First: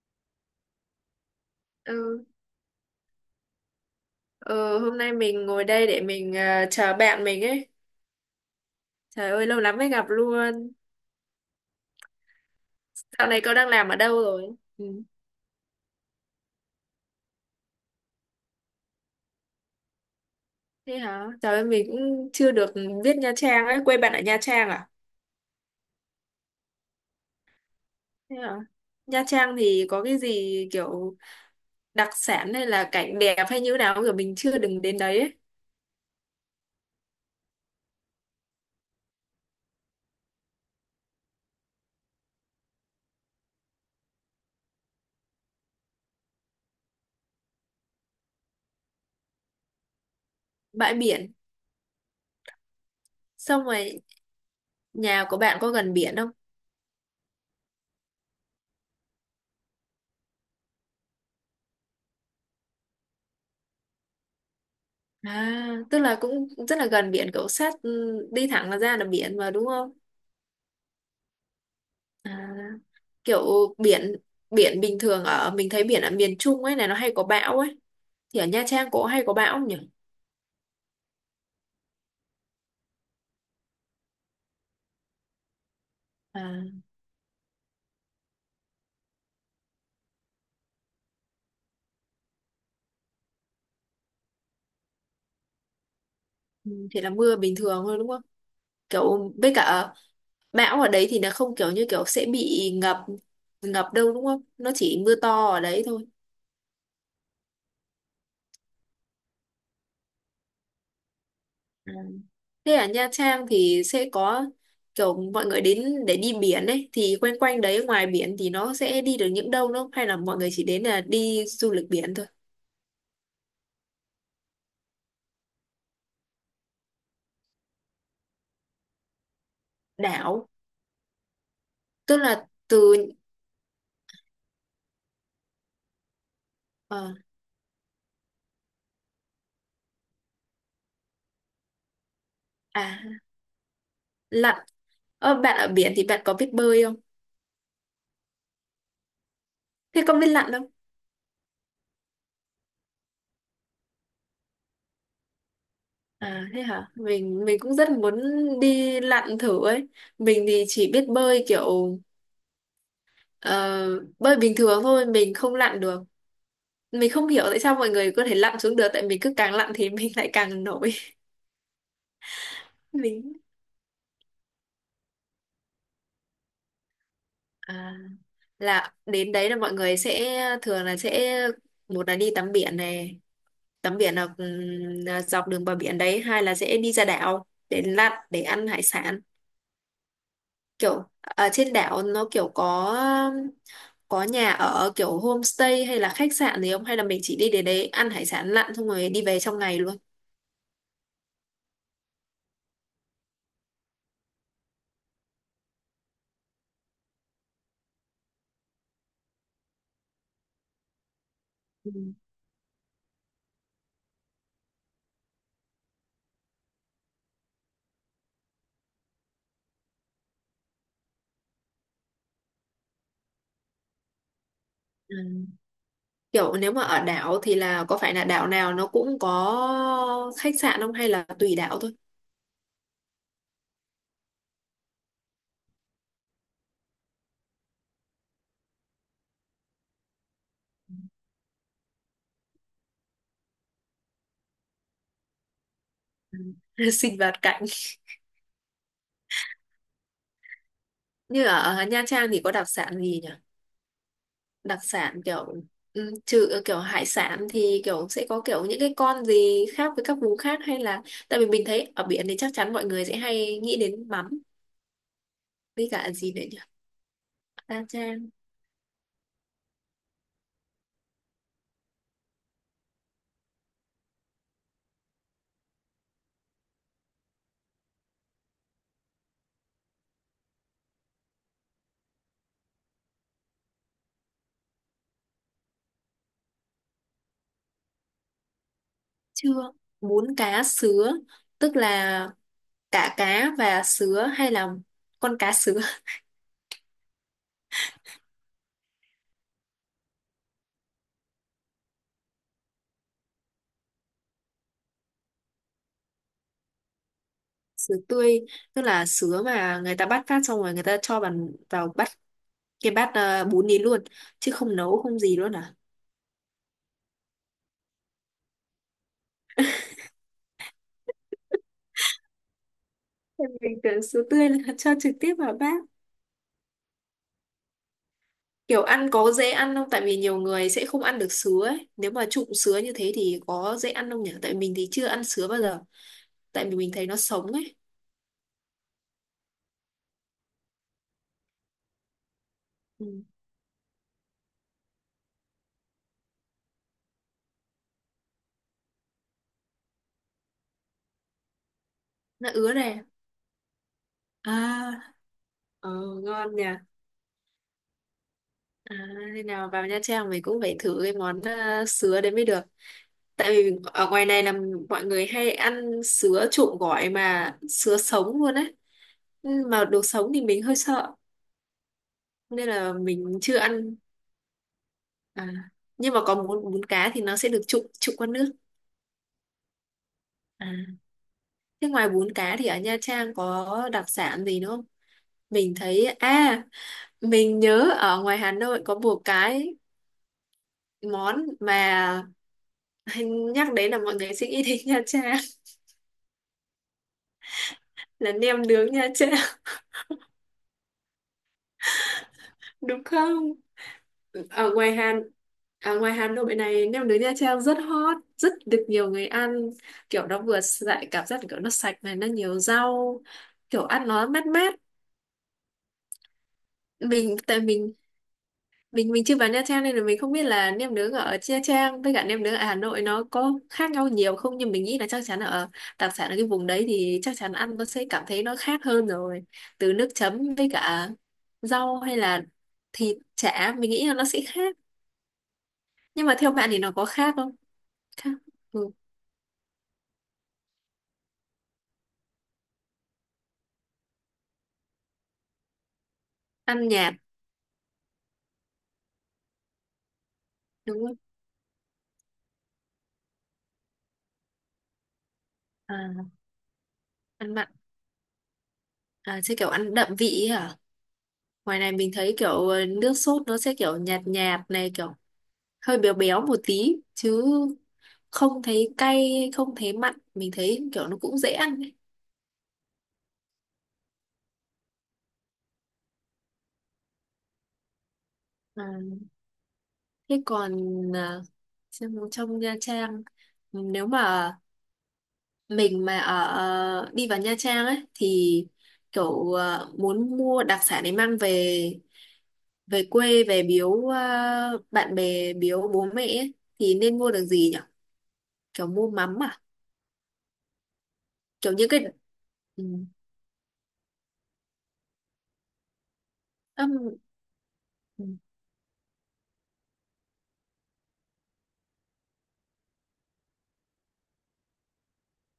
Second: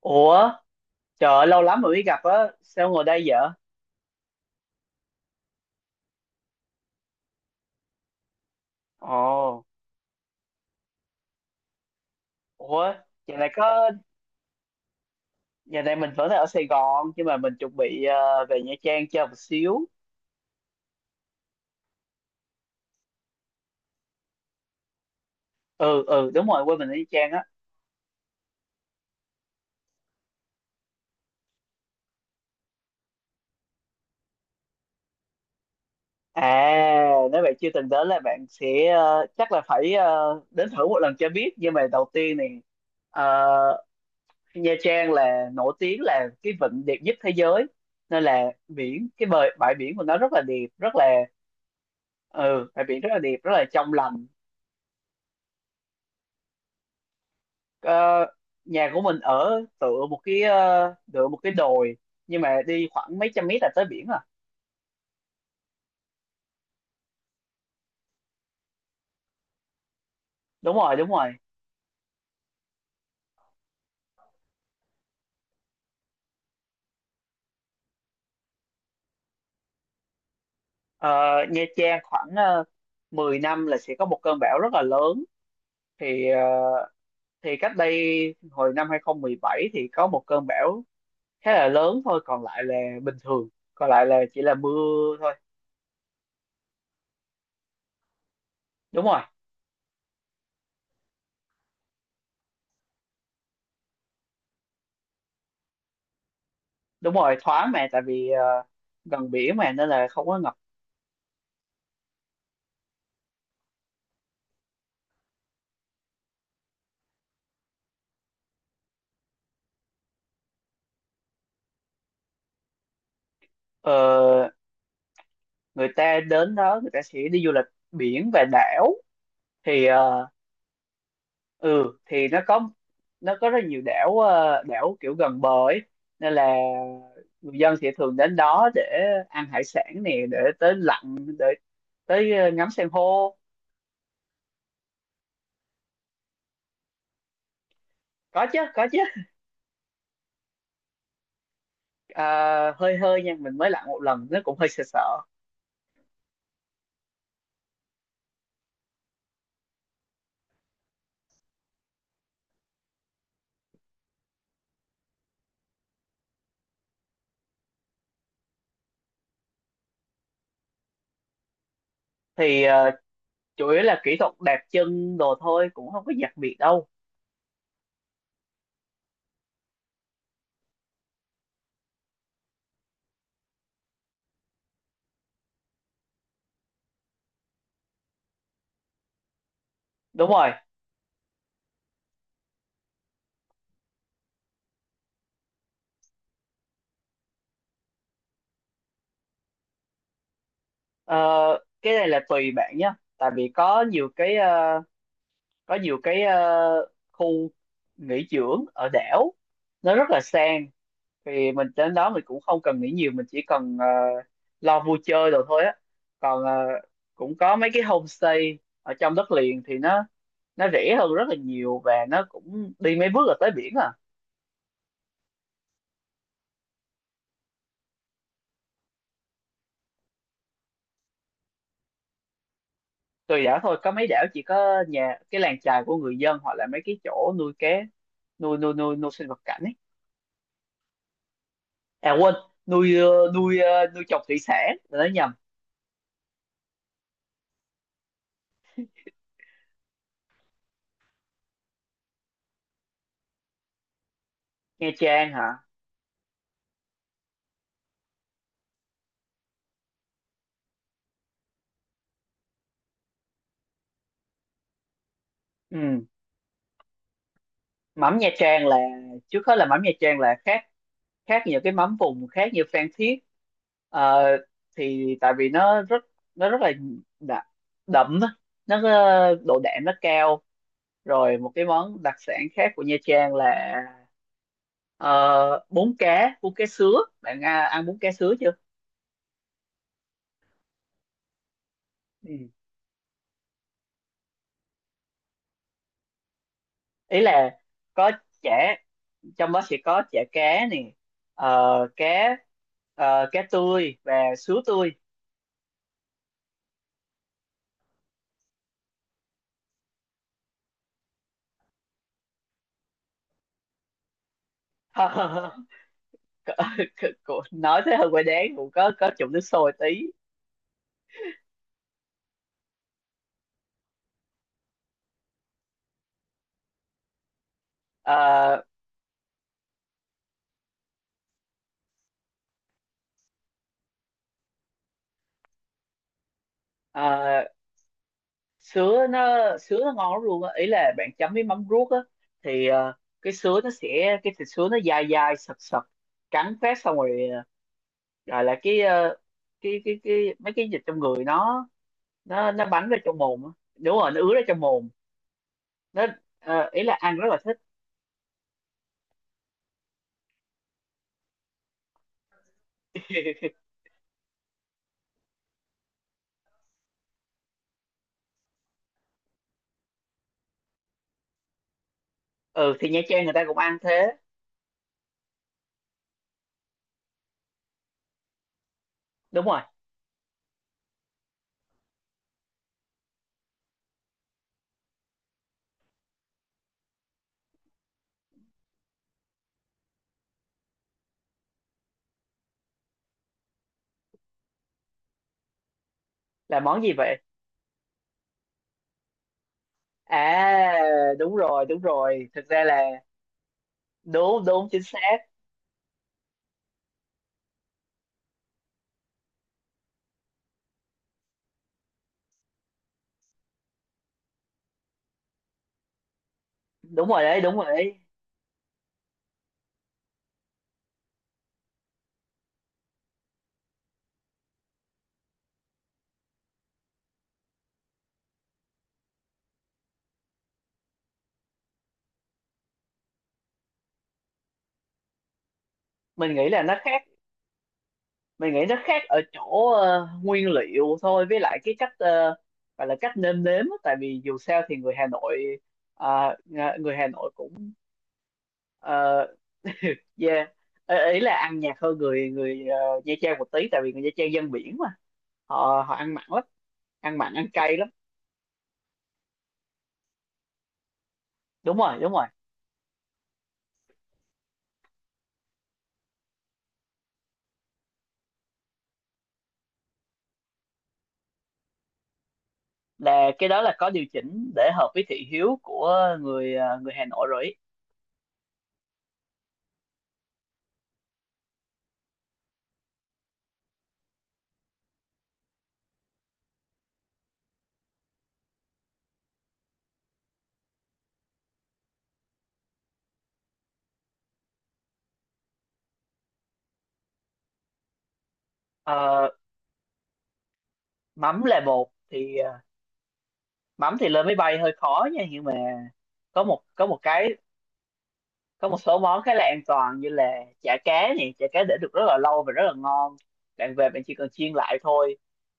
Ủa, trời ơi, lâu lắm rồi mới gặp Ừ. á, sao ngồi đây vậy? Ừ, hôm nay mình ngồi đây để mình chờ bạn mình ấy. Trời ơi, lâu Ồ, lắm mới gặp luôn. ủa, Dạo giờ này này cậu đang làm có, ở đâu rồi? Ừ. giờ này mình vẫn đang ở Sài Gòn, nhưng mà mình chuẩn bị về Nha Trang chơi một xíu. Thế hả? Trời ơi, mình cũng chưa được biết Nha Trang ấy. Quê bạn ở Nha Trang à? Ừ, Đúng rồi, quên mình ở Nha Trang á. Thế hả? Nha Trang thì có cái gì kiểu đặc sản hay là cảnh đẹp hay như nào không? Kiểu mình chưa đừng đến đấy ấy. À, nếu bạn chưa từng đến là bạn sẽ, ờ, chắc là phải đến thử một lần cho biết. Nhưng mà đầu tiên này, ờ, Nha Trang là nổi tiếng là cái vịnh đẹp nhất thế giới. Nên là bãi biển của nó rất là đẹp, Bãi biển. Bãi biển rất là đẹp, rất là Xong trong rồi, lành. nhà của bạn có gần biển không? Ờ, Nhà của mình ở tựa một cái đồi, nhưng mà đi khoảng mấy trăm mét là tới biển à. À, tức là cũng rất là gần biển, cậu sát đi thẳng là ra là biển mà đúng không? Đúng rồi, đúng rồi. À. Kiểu biển biển bình thường ở mình thấy biển ở miền Trung ấy này nó hay có bão ấy, thì ở Nha Trang có hay có bão không nhỉ? Ờ, Nha Trang khoảng uh, 10 năm là sẽ có một cơn bão rất là lớn, thì ờ, À. thì cách đây hồi năm 2017 thì có một cơn bão khá là lớn thôi, còn lại là bình thường, còn lại là chỉ là mưa thôi. Ừ, thì là mưa bình thường thôi đúng không? Đúng rồi, Kiểu với cả bão ở đấy thì nó không kiểu như sẽ bị ngập ngập đâu đúng không? Nó chỉ mưa to ở đấy thôi. đúng rồi thoáng, mà tại vì gần biển mà nên là không có ngập. À. Thế ở Nha Trang thì sẽ có kiểu mọi người đến để đi biển ấy thì quanh quanh đấy ngoài biển thì nó sẽ đi được những đâu đúng không? Hay là mọi người chỉ đến là đi du lịch biển thôi? Ờ, Người ta đến đó người ta sẽ đi du lịch biển và đảo. Thì ờ, Đảo. ừ Tức thì nó là có từ Nó có rất nhiều đảo, đảo kiểu gần bờ ấy, nên là ờ, người dân sẽ thường đến đó để ăn hải sản nè, để tới lặn, để tới ngắm san À. hô. Lặn. Bạn ở biển thì bạn có biết bơi không? Có chứ, có chứ. Thế có biết lặn không? À, hơi hơi nha, mình mới lặn một lần, nó cũng hơi sợ sợ. À, thế hả? Mình cũng rất muốn đi lặn thử ấy. Mình thì chỉ biết bơi kiểu ờ, bơi bình thường thôi, mình không lặn được. Mình không hiểu tại sao mọi người có thể lặn xuống được, tại mình cứ càng lặn thì mình lại càng nổi. thì ờ, Mình. Chủ yếu là kỹ thuật đạp chân đồ thôi, cũng không có đặc biệt đâu. À, là đến đấy là mọi người sẽ thường là sẽ một là đi tắm biển này, tắm biển là dọc đường bờ biển đấy, hai là sẽ đi ra đảo để lặn, để ăn hải sản. Đúng rồi. Kiểu ở trên đảo nó kiểu có nhà ở kiểu homestay hay là khách sạn gì không, hay là mình chỉ đi đến đấy ăn hải sản lặn xong rồi đi về trong ngày luôn? Ờ, cái này là tùy bạn nhé, tại vì có nhiều khu nghỉ dưỡng ở đảo nó rất là sang, thì mình Ừ. đến đó mình cũng không cần nghĩ nhiều, mình chỉ cần lo vui chơi rồi thôi á. Còn cũng có mấy cái homestay ở trong đất liền thì nó rẻ hơn rất là nhiều, và nó cũng đi mấy bước là tới biển à. Ừ. Kiểu nếu mà ở đảo thì là có phải là đảo nào nó cũng có khách sạn không, hay là tùy đảo thôi? Tùy đảo thôi, có mấy đảo chỉ có nhà, cái làng chài của người dân, hoặc là mấy cái chỗ nuôi cá, nuôi nuôi nuôi nuôi sinh vật cảnh ấy. À quên, nuôi trồng thủy sản, là nói nhầm. Sinh vật cảnh. Như ở Nha Trang thì có đặc sản gì nhỉ? Đặc Nha sản Trang hả? kiểu. Ừ, trừ kiểu hải sản thì kiểu sẽ có kiểu những cái con gì khác với các vùng khác, hay là tại vì mình thấy ở biển thì chắc chắn mọi người sẽ hay nghĩ đến mắm với Ừ. cả gì đấy nhỉ. Ta Mắm Nha trang. Trang là, trước hết là mắm Nha Trang là khác, khác nhiều cái mắm vùng khác như Phan Thiết. Ờ, thì tại vì nó rất là đậm, đậm á. Nó độ đạm nó cao. Rồi một cái món đặc sản khác của Nha Trang là, bún cá sứa. Bạn à, ăn bún cá sứa chưa? Chưa. Bún cá sứa tức là Ừ. cả cá và sứa, hay là con cá sứa? Ý là có chả, trong đó sẽ có chả cá nè, ờ, cá cá tươi và sứa tươi. Sứa tươi tức là sứa mà người ta bắt phát xong rồi người ta cho vào vào bắt cái bát bún đi luôn, chứ không nấu không gì luôn à? Nói thế hơi quay đáng, cũng có chụm nước sôi tí. Em Bình thường sứa tươi là cho trực tiếp vào bát. Ờ, Kiểu ăn có dễ ăn không? Tại vì nhiều người sẽ không ăn được sứa ấy, nếu mà trụng sứa như thế thì có dễ ăn không nhỉ? Tại mình thì chưa ăn sứa bao giờ, tại vì mình thấy nó ờ, sống ấy. sứa nó sứa nó ngon lắm luôn á, ý là bạn chấm với mắm ruốc á. thì ờ, Ừ. cái sứa nó sẽ, cái thịt sứa nó dai dai sật sật, cắn phát xong rồi, rồi là cái mấy cái dịch trong người nó Nó nó nó ứa bắn ra này. trong mồm á. Đúng rồi, nó ứa ra À. trong mồm. Ờ, nó ngon nhỉ. Ý là ăn rất là thích. À, thế nào vào Nha Trang mình cũng phải thử cái món sứa đấy mới được. Tại vì ở ngoài này là mọi người hay ăn sứa trộn gỏi mà sứa sống luôn ấy. Ừ, mà đồ sống thì mình hơi sợ nên Ừ thì là Nha Trang người mình ta chưa cũng ăn ăn. thế. À, nhưng mà có bún bún cá thì nó sẽ được trụng trụng qua nước. Đúng rồi. À, thế ngoài bún cá thì ở Nha Trang có đặc sản gì nữa không? Mình thấy mình nhớ ở ngoài Hà Nội có bùa cái món mà anh nhắc đến là mọi người sẽ nghĩ đến Nha Trang. Là món gì vậy? Là nem nướng Nha Trang. À, đúng rồi, đúng rồi, thực ra là, Đúng không? đúng đúng, ở chính ngoài xác. Hà Ở ngoài Hà Nội này nem nướng Nha Trang rất hot, rất được nhiều người ăn. Kiểu nó vừa lại cảm giác kiểu nó sạch này, nó nhiều rau, kiểu ăn nó mát mát. Đúng rồi mình đấy, đúng tại rồi mình đấy. mình mình chưa vào Nha Trang nên là mình không biết là nem nướng ở Nha Trang với cả nem nướng ở Hà Nội nó có khác nhau nhiều không, nhưng mình nghĩ là chắc chắn ở đặc sản ở cái vùng đấy thì chắc chắn ăn nó sẽ cảm thấy nó khác hơn rồi. Từ nước chấm với cả rau, hay là thịt chả, mình nghĩ là nó sẽ khác. Nhưng Mình mà nghĩ theo là bạn nó thì nó khác. có khác không? Khác. Mình nghĩ nó Ừ. khác ở chỗ nguyên liệu thôi, với lại cái cách, gọi là cách nêm nếm á. Tại vì dù sao thì người Hà Nội, Ăn người Hà nhạt Nội cũng, ờ, yeah, ý đúng không? ý là ăn nhạt hơn người người ờ, Nha Trang một tí, tại vì người Nha Trang dân biển mà, họ họ ăn mặn À, lắm, ăn mặn ăn ăn mặn. cay lắm. À, sẽ kiểu ăn đậm vị ấy hả? Đúng Ngoài này rồi, mình đúng rồi, thấy kiểu nước sốt nó sẽ kiểu nhạt nhạt này, kiểu hơi béo béo một tí chứ không thấy cay, không thấy mặn, mình thấy kiểu nó cũng dễ ăn ấy. là cái đó là có điều chỉnh để hợp với thị hiếu của người Hà Nội rồi ý. À, thế còn à, xem trong Nha Trang, nếu mà mình mà ở đi vào Nha Trang ấy thì kiểu muốn mua đặc sản để mang về, về quê về biếu bạn bè biếu bố mẹ ấy, thì nên mua được gì nhỉ? Kiểu mua Ờ, mắm à? Mắm là Kiểu bột những cái. thì, Ừ. mắm thì lên máy bay hơi khó nha, nhưng mà có một có một Ừm. cái có một số món khá là an toàn, như là chả cá này, chả cá để được rất là lâu và rất là ngon, bạn về bạn chỉ cần chiên lại thôi.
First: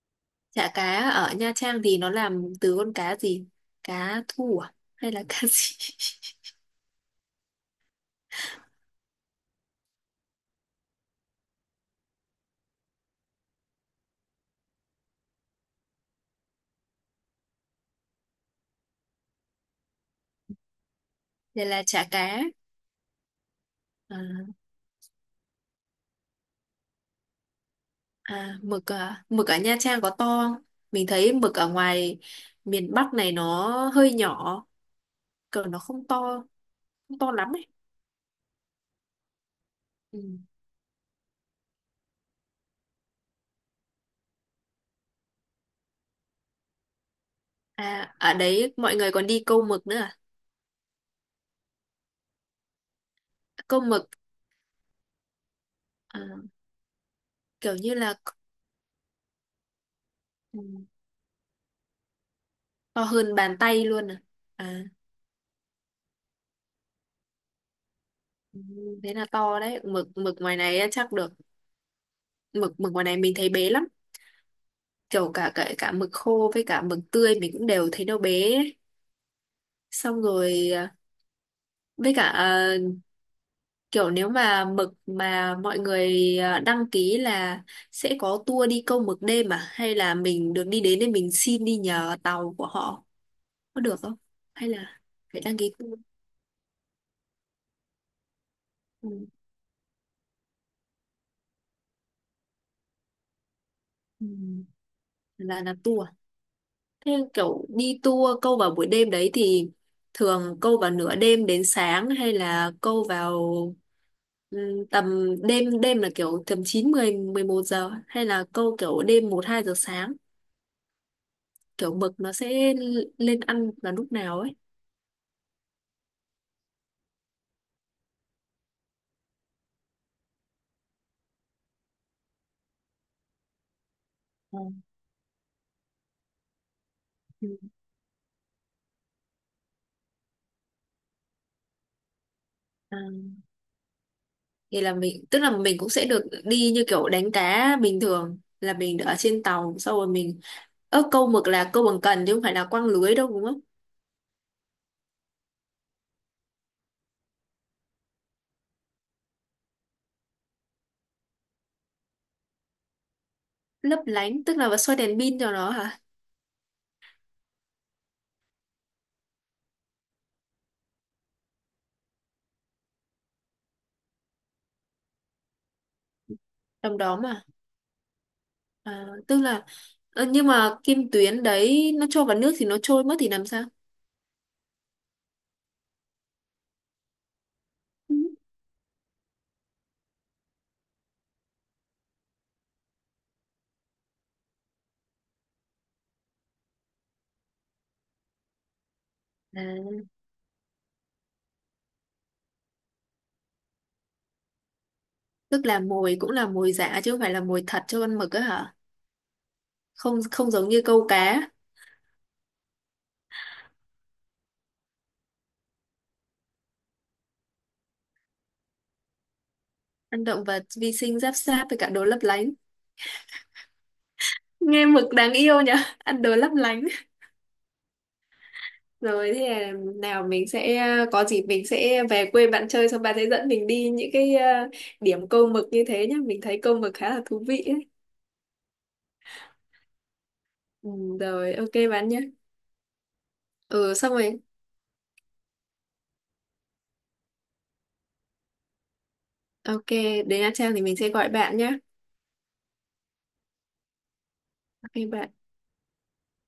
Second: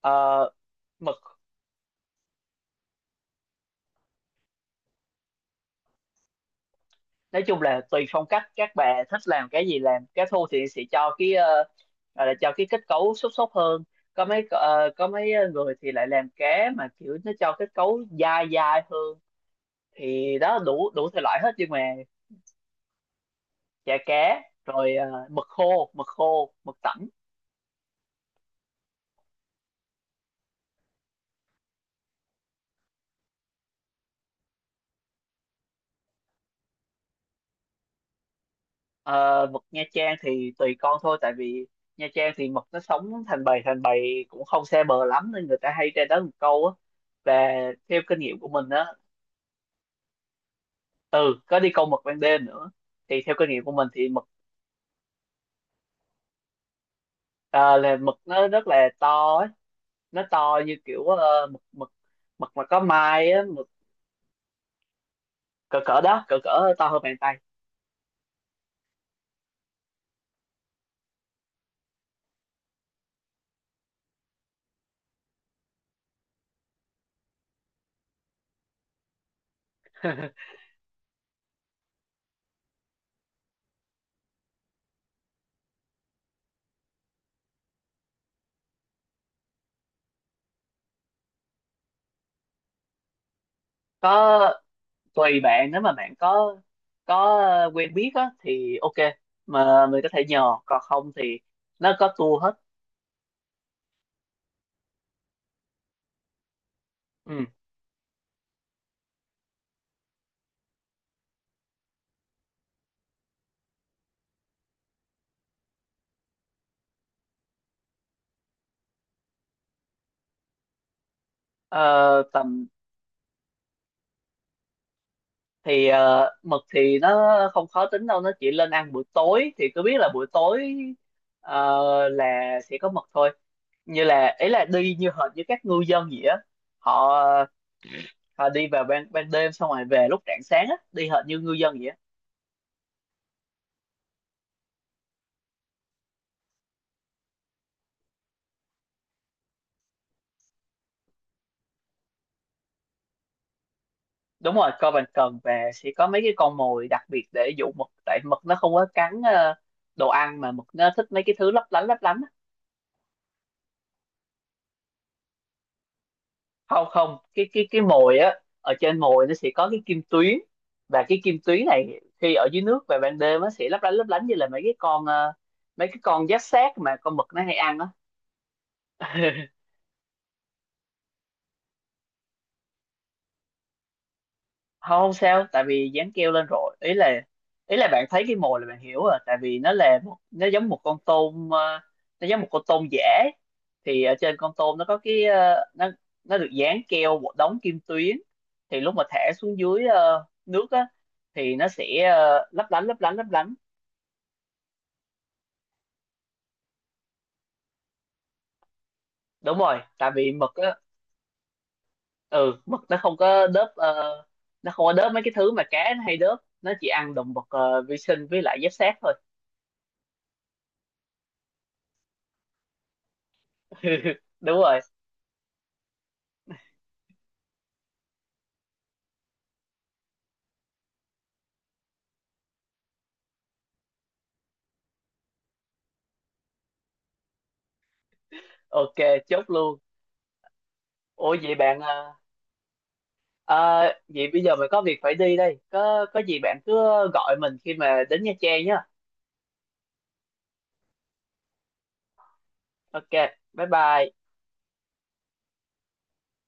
Ờ, Chả cá Mực. ở Nha Trang thì nó làm từ con cá gì? Cá thu à? Hay là cá gì? Nói chung là tùy phong cách, các bà thích làm cái gì làm, cá thu thì sẽ cho gọi là cho cái kết cấu xốp xốp hơn, có mấy người thì lại làm cá mà kiểu nó cho kết cấu dai dai hơn, thì đó, đủ đủ thể loại hết, Đây nhưng mà là chả cá. chả À, cá rồi, mực khô, mực tẩm. À? Mực ở Nha Trang có to không? Mình thấy mực ở ngoài miền Bắc này nó hơi nhỏ, còn nó không to, không to lắm ấy. Ờ, Mực Nha Trang Ừ. thì tùy con thôi, tại vì Nha Trang thì mực nó sống thành bầy, thành bầy cũng không xa bờ lắm, nên người ta hay ra đó một câu á. Và theo À, kinh ở nghiệm của mình đấy á, mọi người còn đi câu mực nữa à? ừ, có đi câu mực ban đêm nữa. Thì theo kinh nghiệm của Câu mình mực thì mực, à, kiểu ờ, như là mực là. nó rất là to ấy. Nó to Ừ, như kiểu, ờ, mực mực mực mà có to mai hơn á, bàn mực tay luôn à? À, cỡ cỡ đó, cỡ cỡ to hơn bàn tay. ừ, thế là to đấy. Mực mực ngoài này chắc được. Mực mực ngoài này mình thấy bé lắm, kiểu cả cả cả mực khô với cả mực tươi mình cũng đều thấy nó bé ấy. Xong rồi với cả kiểu nếu mà mực mà mọi người đăng ký là sẽ có tour đi câu mực đêm à, hay là mình được đi đến để mình xin đi nhờ tàu của họ có được không, Có. hay là Tùy phải đăng bạn, ký nếu mà tour? bạn có quen biết á thì ok, Ừ. mà mình có thể nhờ, còn không thì nó có tour hết. Ừ. Là tour à? Thế Ừ. kiểu đi tour câu vào buổi đêm đấy thì thường câu vào nửa đêm đến sáng, hay là câu vào. Ừ, tầm đêm đêm là kiểu tầm 9, 10, 11 giờ, hay là câu kiểu đêm 1, 2 giờ sáng? Kiểu mực Ờ, nó tầm sẽ lên ăn vào lúc nào ấy? Mực thì nó không khó tính đâu, nó chỉ lên ăn buổi tối, thì cứ biết là buổi tối ờ, là sẽ có mực thôi. Như là ấy Ờ. là đi như hệt như các ngư dân vậy á, họ Ừ. họ đi vào ban ban đêm xong rồi về lúc rạng sáng á, đi hệt như ngư dân vậy á. À. Thì là mình tức là mình cũng sẽ được đi như kiểu đánh cá bình thường là mình ở trên tàu sau rồi mình câu mực là câu bằng cần chứ không phải là quăng lưới đâu đúng không? Đúng rồi, coi bàn cần và sẽ có mấy cái con mồi đặc biệt để dụ mực, tại mực nó không có cắn đồ ăn, mà mực nó thích mấy cái thứ lấp lánh á. Lấp lánh tức là xoay đèn pin cho nó hả? Không không, cái mồi á, ở trên mồi nó sẽ có cái kim tuyến, và cái kim tuyến này khi ở dưới nước về ban đêm nó sẽ lấp lánh như là mấy cái con, mấy cái con giáp xác mà Trong con đó mực nó mà. hay ăn á. À, tức là nhưng mà kim tuyến đấy nó trôi vào nước thì nó trôi mất thì làm sao? Không không sao, tại vì dán keo lên rồi, ý là, ý là bạn Ừ. thấy cái mồi là bạn hiểu rồi, tại vì nó là một- nó giống một con tôm, nó giống một con tôm giả. Thì ở trên con tôm nó có cái, nó được dán keo một đống kim tuyến, thì lúc mà thả xuống dưới À. Nước á thì nó sẽ lấp lánh lấp lánh lấp lánh. Tức là mồi cũng là mồi giả chứ không phải là mồi thật cho con mực á hả? Đúng rồi, tại Không, vì không mực giống á, như câu cá, ừ, mực nó không có đớp, nó không có đớp mấy cái thứ mà cá nó hay đớp, nó chỉ ăn động vật vi sinh với lại giáp xác thôi. ăn động vật vi sinh giáp sát với cả đồ lấp lánh. Đúng rồi. Nghe mực đáng yêu nhở, ăn đồ lấp lánh. Rồi thế là nào mình sẽ có dịp mình sẽ về quê bạn chơi, xong bạn sẽ dẫn mình đi những cái điểm câu mực như thế nhá. Mình thấy câu mực khá là thú vị ấy. Ok, chốt luôn. Ừ, Ủa vậy rồi ok bạn bạn à, nhé. à, Ừ, xong vậy rồi. bây giờ mình có việc phải đi đây, có gì bạn cứ gọi mình khi mà đến Nha Trang nhá. Ok, đến Nha Trang thì mình sẽ gọi bạn nhé. Ok, bye bye. Ok bạn.